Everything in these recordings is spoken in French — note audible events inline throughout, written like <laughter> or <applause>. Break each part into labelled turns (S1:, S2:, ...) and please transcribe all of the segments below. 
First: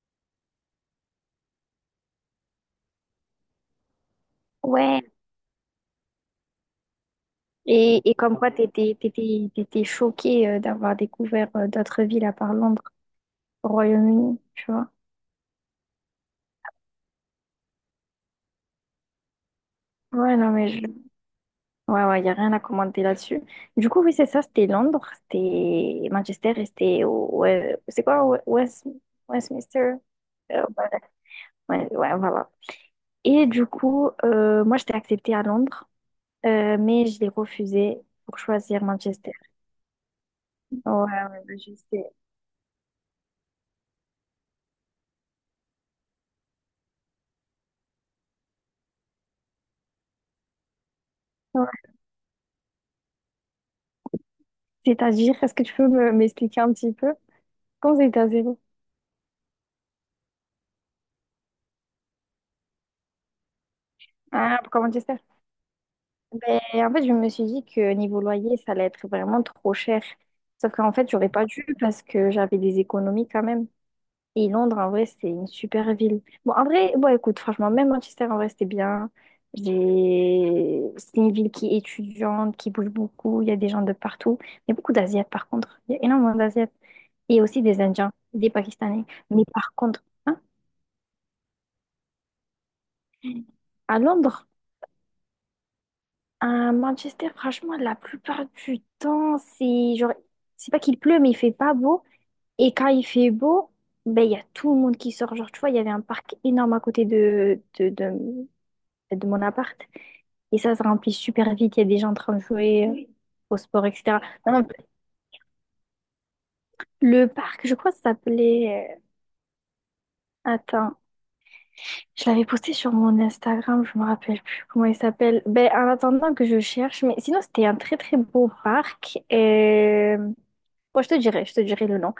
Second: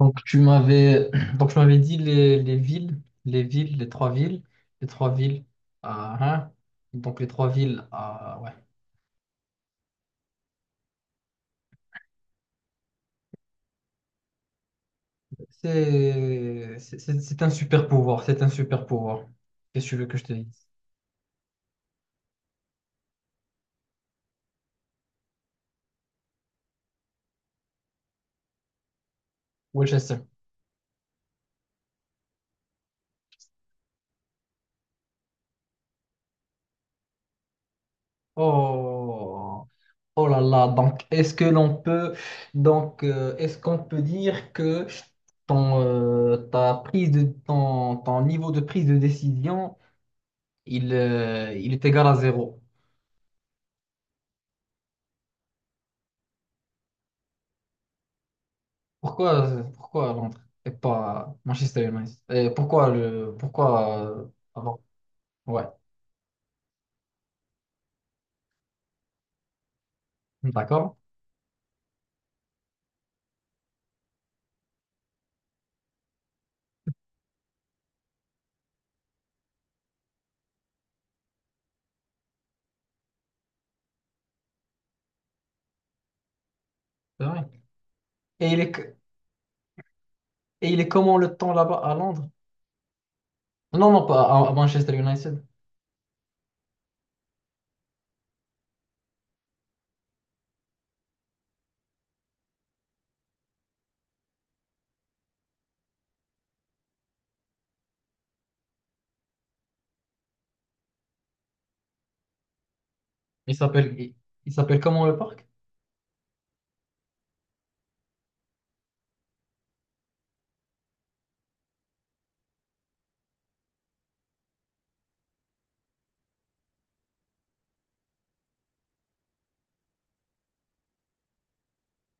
S1: Donc tu m'avais <clears throat> donc je m'avais dit les villes, les villes, les trois villes, les
S2: Ouais,
S1: trois villes à Reims. Donc les trois villes
S2: et comme
S1: à ouais.
S2: quoi t'étais choquée d'avoir découvert d'autres villes à part Londres, au Royaume-Uni, tu vois.
S1: C'est un super pouvoir, c'est un super pouvoir. Qu'est-ce que tu veux que je te
S2: Ouais, non,
S1: dise?
S2: mais je... Ouais, ouais, y a rien à commenter là-dessus. Du coup, oui, c'est ça, c'était Londres, c'était Manchester et ouais, c'est quoi, Westminster?
S1: Winchester.
S2: Euh, Ouais, ouais, ouais, voilà. Et du coup, moi, j'étais acceptée à Londres, mais je l'ai refusée pour choisir Manchester.
S1: Oh, oh là là. Donc
S2: Ouais,
S1: est-ce
S2: ouais,
S1: que
S2: bah, je
S1: l'on
S2: sais.
S1: peut donc est-ce qu'on peut dire que ton ta prise de ton, ton niveau de prise de décision
S2: Ouais.
S1: il est égal à zéro.
S2: C'est-à-dire, est-ce que tu peux m'expliquer un petit peu? Comment ça, États-Unis?
S1: Pourquoi, pourquoi Londres et pas Manchester United? Et pourquoi le, pourquoi
S2: Ah,
S1: avant?
S2: pourquoi Manchester?
S1: Ouais,
S2: Ben, en fait, je me suis dit que niveau loyer, ça allait être vraiment trop cher. Sauf qu'en
S1: d'accord,
S2: fait, j'aurais pas dû parce que j'avais des économies quand même. Et Londres, en vrai, c'est une super ville. Bon, en vrai, bon, écoute, franchement, même Manchester, en vrai, c'était bien. J'ai... C'est une ville qui est étudiante, qui bouge beaucoup. Il y a des gens de partout. Il y a beaucoup d'Asiates, par contre. Il y a énormément d'Asiates.
S1: c'est
S2: Et
S1: vrai.
S2: aussi des Indiens,
S1: Et
S2: des
S1: il est, que-
S2: Pakistanais. Mais par contre, hein,
S1: et il est comment le temps là-bas à Londres? Non,
S2: à
S1: non, pas
S2: Londres,
S1: à, à Manchester United.
S2: à Manchester, franchement, la plupart du temps, c'est genre, c'est pas qu'il pleut, mais il fait pas beau. Et quand il fait beau, ben, il y a tout le monde qui sort. Genre, tu vois, il y avait un parc énorme à côté de mon appart. Et ça se remplit super vite. Il y a des gens en train de jouer
S1: Il
S2: au sport,
S1: s'appelle, il,
S2: etc.
S1: il
S2: Non, non,
S1: s'appelle comment le parc?
S2: le parc, je crois que ça s'appelait, attends, je l'avais posté sur mon Instagram, je me rappelle plus comment il s'appelle. Ben, en attendant que je cherche, mais sinon, c'était un très très beau parc. Bon, je te dirai le nom.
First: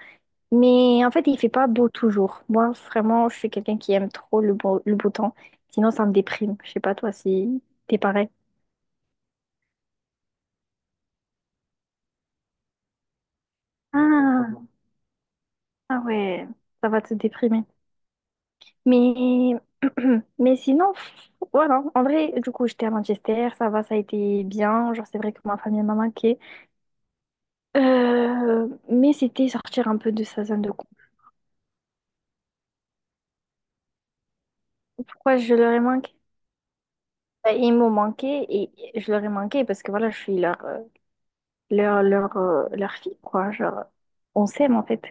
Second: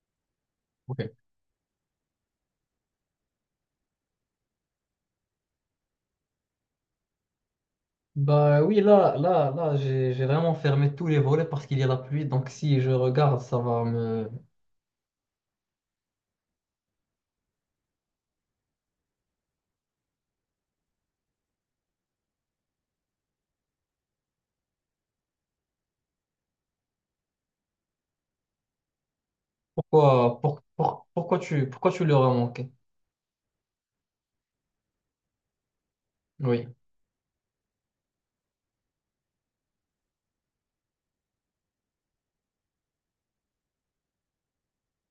S1: Ok.
S2: Mais en fait, il fait pas beau toujours. Moi, vraiment, je suis quelqu'un qui aime trop le beau temps. Sinon, ça me déprime. Je sais pas toi si t'es pareil.
S1: Bah oui, là, là, là, j'ai vraiment fermé tous les volets parce qu'il y a la pluie. Donc si je regarde, ça va me.
S2: Ah, ah ouais, ça va te déprimer. Mais, <clears throat> mais sinon, pff, voilà. En vrai, du coup, j'étais à Manchester, ça va, ça a été bien. Genre, c'est vrai que ma famille m'a manqué. Mais c'était sortir un peu de
S1: Pourquoi,
S2: sa zone de confort.
S1: pourquoi pourquoi tu leur as manqué?
S2: Pourquoi je leur ai manqué?
S1: Oui.
S2: Bah, ils m'ont manqué et je leur ai manqué parce que voilà, je suis leur fille, quoi. Genre, on s'aime, en fait.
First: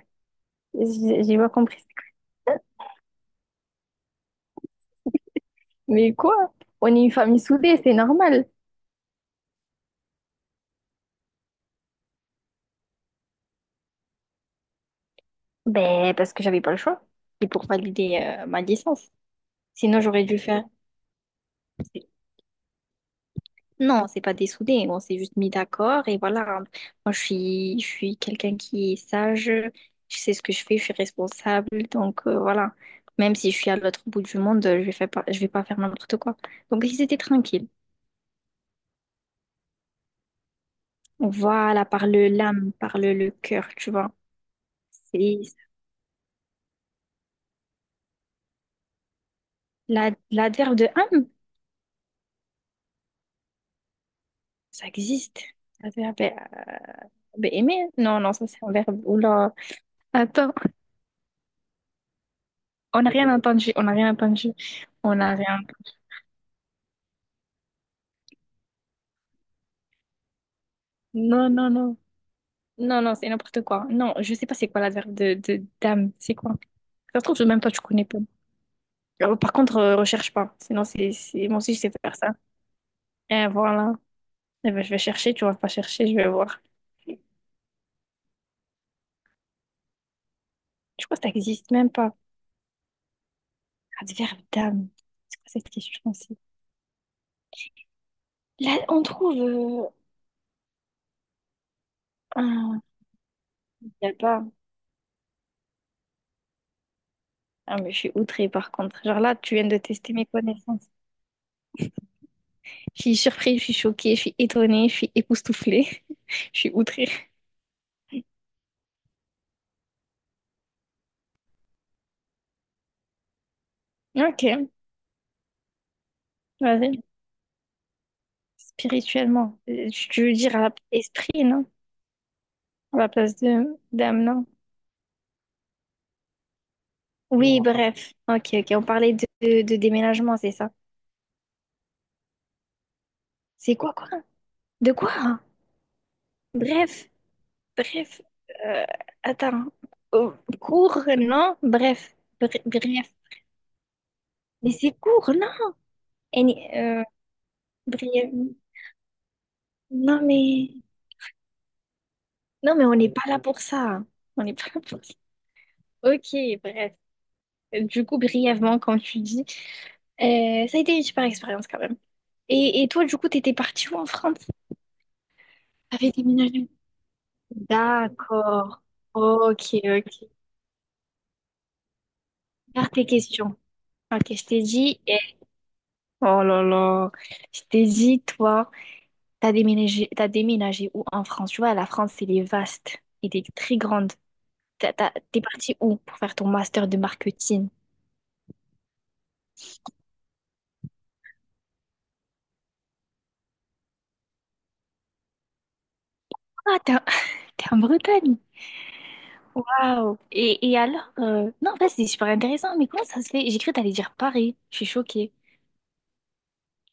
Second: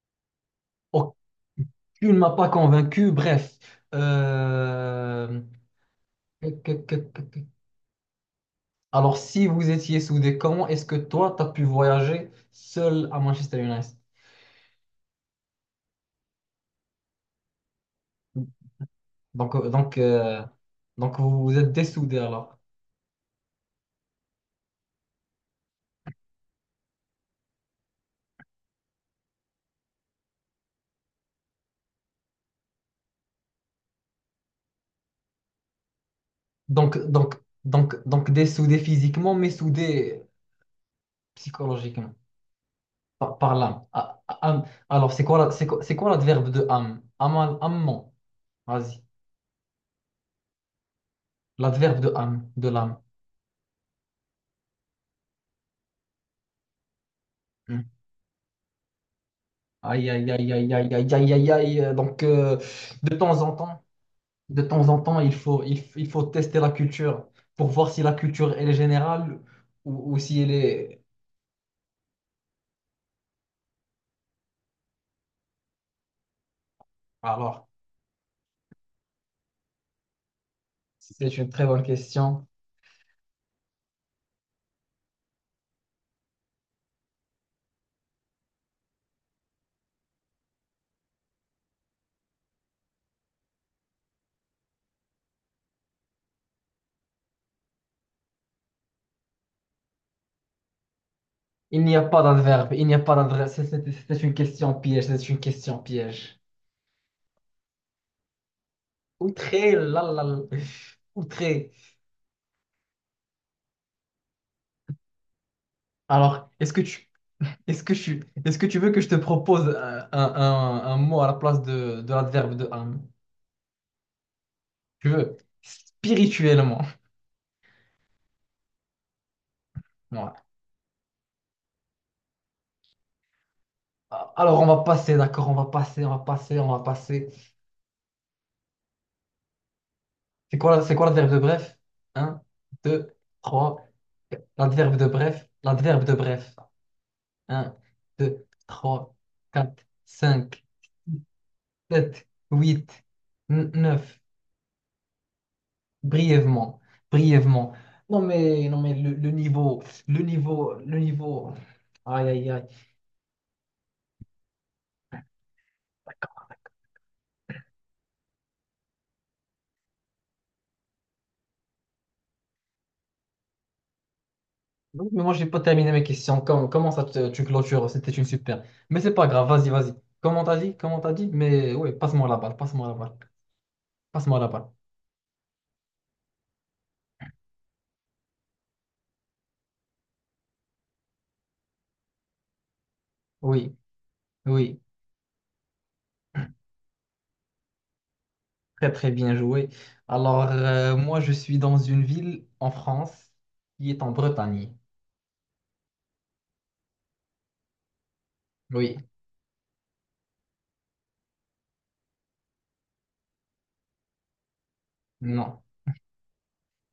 S1: Aucune,
S2: J'ai pas compris.
S1: tu ne m'as pas convaincu. Bref. Euh,
S2: Mais quoi? On est une famille soudée, c'est normal.
S1: Alors, si vous étiez soudés, comment est-ce que toi, tu as pu voyager seul à Manchester United?
S2: Ben, parce que j'avais pas le choix. C'est pour valider ma licence.
S1: Donc, euh, donc,
S2: Sinon, j'aurais dû
S1: euh,
S2: faire.
S1: donc vous vous êtes
S2: c'est-
S1: dessoudés alors.
S2: Non, c'est pas dessoudé. On s'est juste mis d'accord et voilà. Moi, je suis quelqu'un qui est sage. Je sais ce que je fais. Je suis responsable. Donc, voilà. Même si je suis à l'autre bout du monde, je vais pas faire n'importe quoi. Donc,
S1: Donc,
S2: ils étaient
S1: donc,
S2: tranquilles.
S1: donc dessoudés physiquement, mais soudés
S2: Voilà, par
S1: psychologiquement,
S2: le l'âme, par le
S1: par, par
S2: cœur,
S1: l'âme.
S2: tu vois.
S1: Ah, ah, âme. Alors,
S2: C'est
S1: c'est quoi l'adverbe de âme? Amal, amant. Vas-y.
S2: l'adverbe de âme,
S1: L'adverbe de âme, de l'âme.
S2: ça existe. L'adverbe ben,
S1: Hmm.
S2: aimer, non, non, ça c'est un verbe. Oula,
S1: Aïe, aïe, aïe,
S2: attends,
S1: aïe, aïe, aïe, aïe, aïe, aïe. Donc,
S2: on n'a
S1: de
S2: rien
S1: temps en
S2: entendu,
S1: temps,
S2: on n'a rien entendu,
S1: de temps en
S2: on
S1: temps, il
S2: n'a rien.
S1: faut, il faut tester la culture pour voir si la culture, elle est générale ou si elle est...
S2: Non, non, non, non, non, c'est n'importe quoi. Non, je sais pas c'est quoi l'adverbe de, d'âme, c'est quoi? Ça se trouve, même
S1: Alors,
S2: toi tu connais pas. Par contre, recherche pas, sinon
S1: c'est
S2: c'est...
S1: une
S2: moi
S1: très
S2: aussi je
S1: bonne
S2: sais faire ça.
S1: question.
S2: Et voilà, eh ben, je vais chercher, tu vas pas chercher, je vais voir. Je crois que ça existe même pas. Amsterdam. C'est quoi cette question aussi? Là, on trouve
S1: Il n'y a pas d'adverbe,
S2: un...
S1: il n'y a pas d'adverbe. C'est c'est-
S2: y a
S1: c'est une
S2: pas...
S1: question piège, c'est une question piège.
S2: Ah, mais je suis outrée par contre. Genre là, tu viens
S1: Outré,
S2: de
S1: là,
S2: tester
S1: là,
S2: mes
S1: là,
S2: connaissances.
S1: outré.
S2: Je suis surprise, je suis choquée, je suis étonnée, je suis époustouflée.
S1: Alors,
S2: <laughs> Je suis
S1: est-ce que
S2: outrée.
S1: tu, est-ce que tu, est-ce que tu veux que je te propose un mot à la place de l'adverbe de âme?
S2: Ok,
S1: Tu veux? Spirituellement.
S2: vas-y. Spirituellement. Tu
S1: Ouais.
S2: veux dire esprit, non? À la place de d'âme, non?
S1: Alors, on va passer, d'accord, on va passer, on va passer, on va passer.
S2: Oui, bref. Ok, ok. On parlait de déménagement, c'est ça.
S1: C'est quoi l'adverbe de bref? Un, deux,
S2: C'est
S1: trois.
S2: quoi, quoi? De
S1: L'adverbe de
S2: quoi?
S1: bref, l'adverbe de bref.
S2: Bref.
S1: Un,
S2: Bref,
S1: deux,
S2: euh,
S1: trois,
S2: attends.
S1: quatre,
S2: Euh,
S1: cinq,
S2: court, non? Bref,
S1: sept, huit,
S2: bref.
S1: neuf.
S2: Mais c'est court, non? Et
S1: Brièvement, brièvement. Non
S2: bref.
S1: mais, non mais le niveau, le
S2: Non, mais...
S1: niveau, le niveau. Aïe, aïe, aïe.
S2: Non, mais on n'est pas là pour ça. On n'est pas là pour ça. Ok, bref. Du coup, brièvement, comme tu dis, ça a été une super expérience quand même. Et toi, du coup, t'étais partie où en France?
S1: Donc, mais moi, j'ai pas terminé mes
S2: T'avais
S1: questions.
S2: déménagé où?
S1: Comment, ça, tu clôtures? C'était une super.
S2: D'accord.
S1: Mais c'est pas grave,
S2: Ok,
S1: vas-y, vas-y.
S2: ok.
S1: Comment t'as dit? Comment t'as dit? Mais oui, passe-moi la balle, passe-moi
S2: Garde
S1: la
S2: tes
S1: balle.
S2: questions. Ok,
S1: Passe-moi
S2: je
S1: la
S2: t'ai
S1: balle.
S2: dit... Oh là là. Je t'ai dit, toi. T'as déménagé où en France? Tu vois, la France, elle est vaste. Elle est
S1: Oui,
S2: très grande.
S1: oui,
S2: T'es parti où pour faire ton master de marketing?
S1: très très bien joué. Alors, moi, je suis dans une ville en France qui est en Bretagne.
S2: Ah, t'es en, <laughs> t'es en Bretagne.
S1: Oui,
S2: Waouh. Et alors? Non, en fait, c'est super intéressant. Mais comment ça se fait? J'ai cru que t'allais dire Paris. Je suis choquée.
S1: non.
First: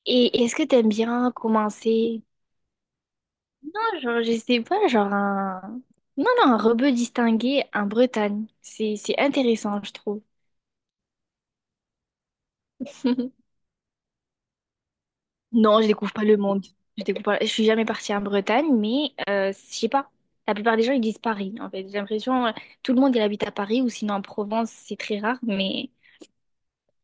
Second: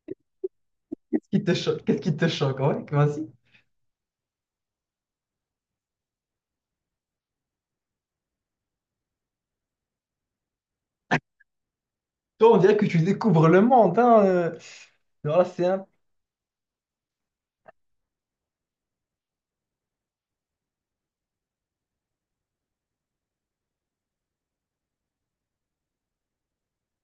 S2: Et est-ce que t'aimes
S1: Qu'est-ce
S2: bien
S1: qui te choque? Qu'est-ce qui
S2: commencer?
S1: te choque? Ouais, vas-y.
S2: Non, genre, je sais pas, genre un... Non, non, un rebeu distingué en Bretagne. C'est intéressant, je trouve.
S1: Toi, on dirait que tu
S2: <laughs>
S1: découvres le monde, hein. Alors c'est
S2: Non,
S1: un
S2: je découvre pas le monde. Je découvre pas- Je suis jamais partie en Bretagne, mais je sais pas. La plupart des gens, ils disent Paris, en fait. J'ai l'impression, tout le monde, il habite à Paris ou sinon en Provence, c'est très rare. Mais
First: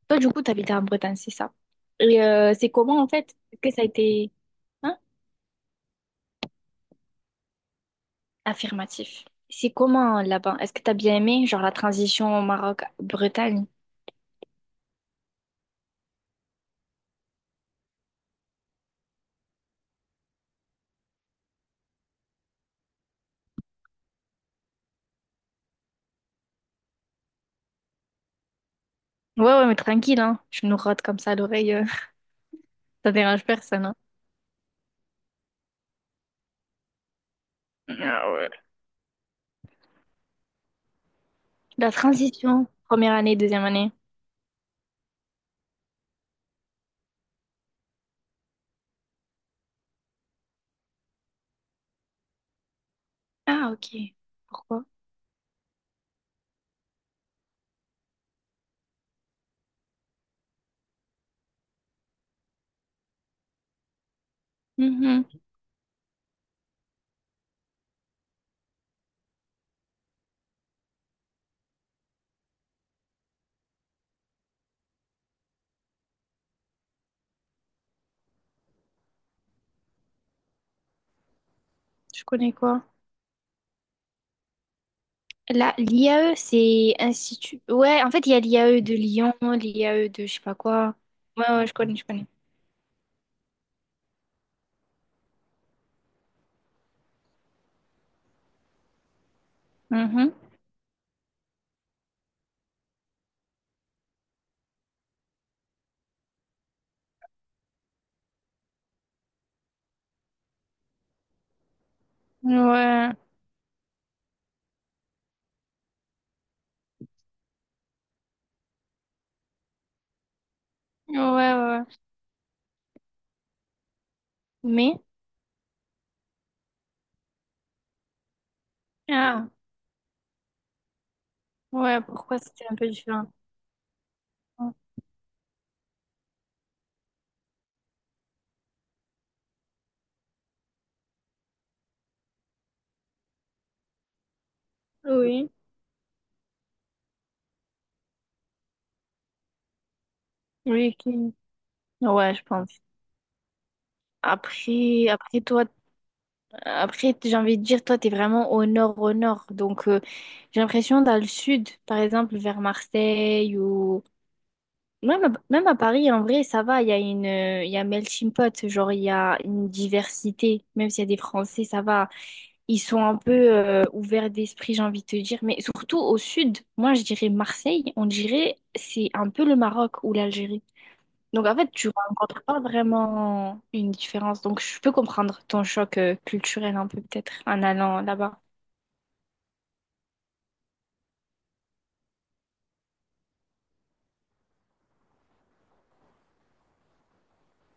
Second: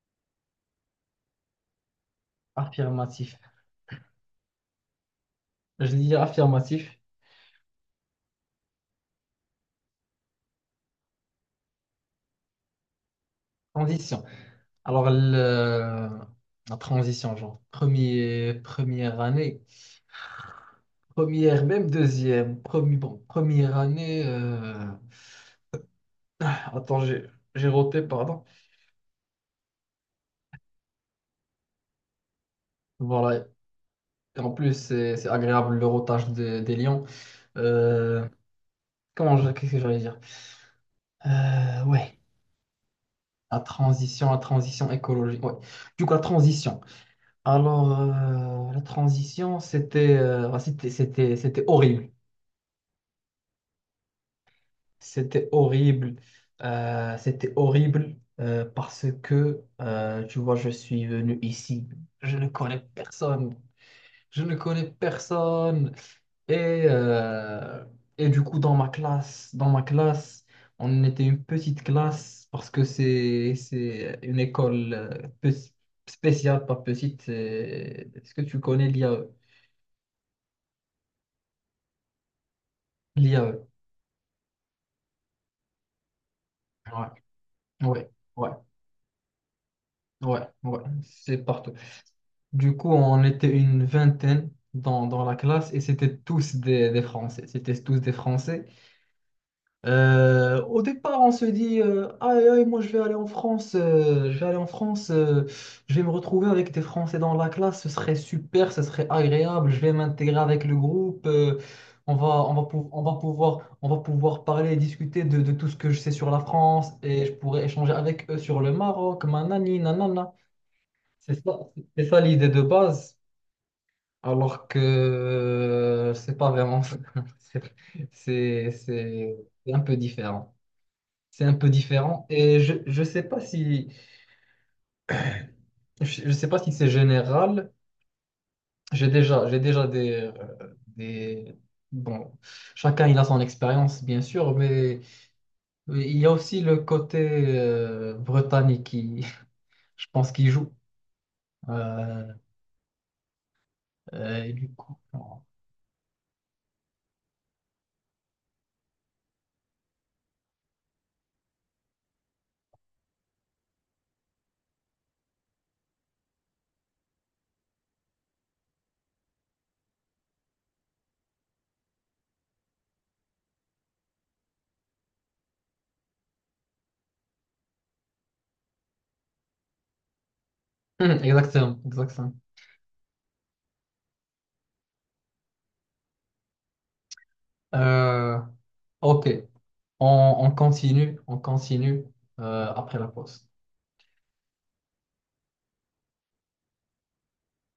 S2: toi, du coup, t'habites en Bretagne, c'est ça. Et c'est comment, en fait?
S1: affirmatif.
S2: Est-ce que ça a été... Hein?
S1: Je dis affirmatif.
S2: Affirmatif. C'est comment, là-bas? Est-ce que t'as bien aimé, genre, la transition au Maroc-Bretagne?
S1: Condition. Alors, la transition, genre, premier, première année, première, même deuxième, premier, bon, première année, attends, j'ai roté, pardon.
S2: Ouais, ouais, mais tranquille, hein. Je nous rote comme ça à l'oreille, <laughs> ça dérange
S1: Voilà,
S2: personne, hein.
S1: et en plus, c'est agréable le rotage des lions. Euh,
S2: Ah ouais.
S1: comment, qu'est-ce que j'allais dire? Euh,
S2: La
S1: ouais,
S2: transition, première année, deuxième année.
S1: la transition écologique, ouais. Du coup, la transition. Alors, la transition, c'était bah, c'était horrible.
S2: Ah, ok. Pourquoi?
S1: C'était horrible. C'était horrible parce que, tu vois, je suis venu ici. Je ne connais personne. Je ne connais
S2: Mhm.
S1: personne. Et, euh, et du coup, dans ma classe, on était une petite classe parce que c'est une école spéciale, pas petite. Est-ce que tu connais l'IAE?
S2: Je connais quoi?
S1: L'IAE.
S2: l'IAE, c'est
S1: Ouais,
S2: institut. Ouais,
S1: ouais,
S2: en fait, il y a
S1: ouais,
S2: l'IAE de Lyon, l'IAE de je
S1: ouais,
S2: sais pas
S1: ouais.
S2: quoi.
S1: C'est
S2: Ouais, ouais,
S1: partout.
S2: je connais, je connais.
S1: Du coup, on était une vingtaine dans la classe et c'était des Français. C'était tous des Français.
S2: Mhm.
S1: Au départ, on se dit, aïe, aïe, moi je vais aller en France, je vais aller en France, je vais me retrouver avec des Français dans la classe, ce serait super, ce serait agréable, je vais m'intégrer avec le groupe,
S2: Ouais,
S1: on va pouvoir parler et discuter de tout ce que je sais sur la France et je pourrais échanger avec eux sur le Maroc, manani, nanana.
S2: ouais,
S1: C'est ça,
S2: ouais.
S1: c'est ça l'idée de base. Alors que
S2: Mais,
S1: c'est pas vraiment ça. <laughs> c'est c'est c'est-
S2: ah,
S1: c'est un peu différent. C'est un peu
S2: ouais,
S1: différent
S2: pourquoi
S1: et
S2: c'était un peu
S1: je sais
S2: différent?
S1: pas si je sais pas si c'est général. J'ai déjà des des bon, chacun il a son expérience bien sûr,
S2: Oui,
S1: mais il y a aussi le côté britannique qui <laughs> je pense qui joue.
S2: oui,
S1: Euh,
S2: ouais, je pense.
S1: et du coup
S2: Après toi,
S1: <clears throat>
S2: après, j'ai envie de dire, toi, t'es vraiment au nord, au nord. Donc, j'ai l'impression dans le sud, par exemple, vers Marseille ou même à Paris, en vrai, ça va, il y a melting pot, genre il y a une diversité. Même s'il y a des Français, ça va. Ils sont un peu ouverts d'esprit, j'ai envie de te dire. Mais surtout au sud, moi je dirais Marseille, on dirait c'est un peu le Maroc ou l'Algérie.
S1: <laughs>
S2: Donc en fait,
S1: exactement,
S2: tu
S1: exactement.
S2: rencontres pas vraiment une différence. Donc je peux comprendre ton choc culturel un peu peut-être en allant
S1: Euh,
S2: là-bas.
S1: ok, on continue après la pause.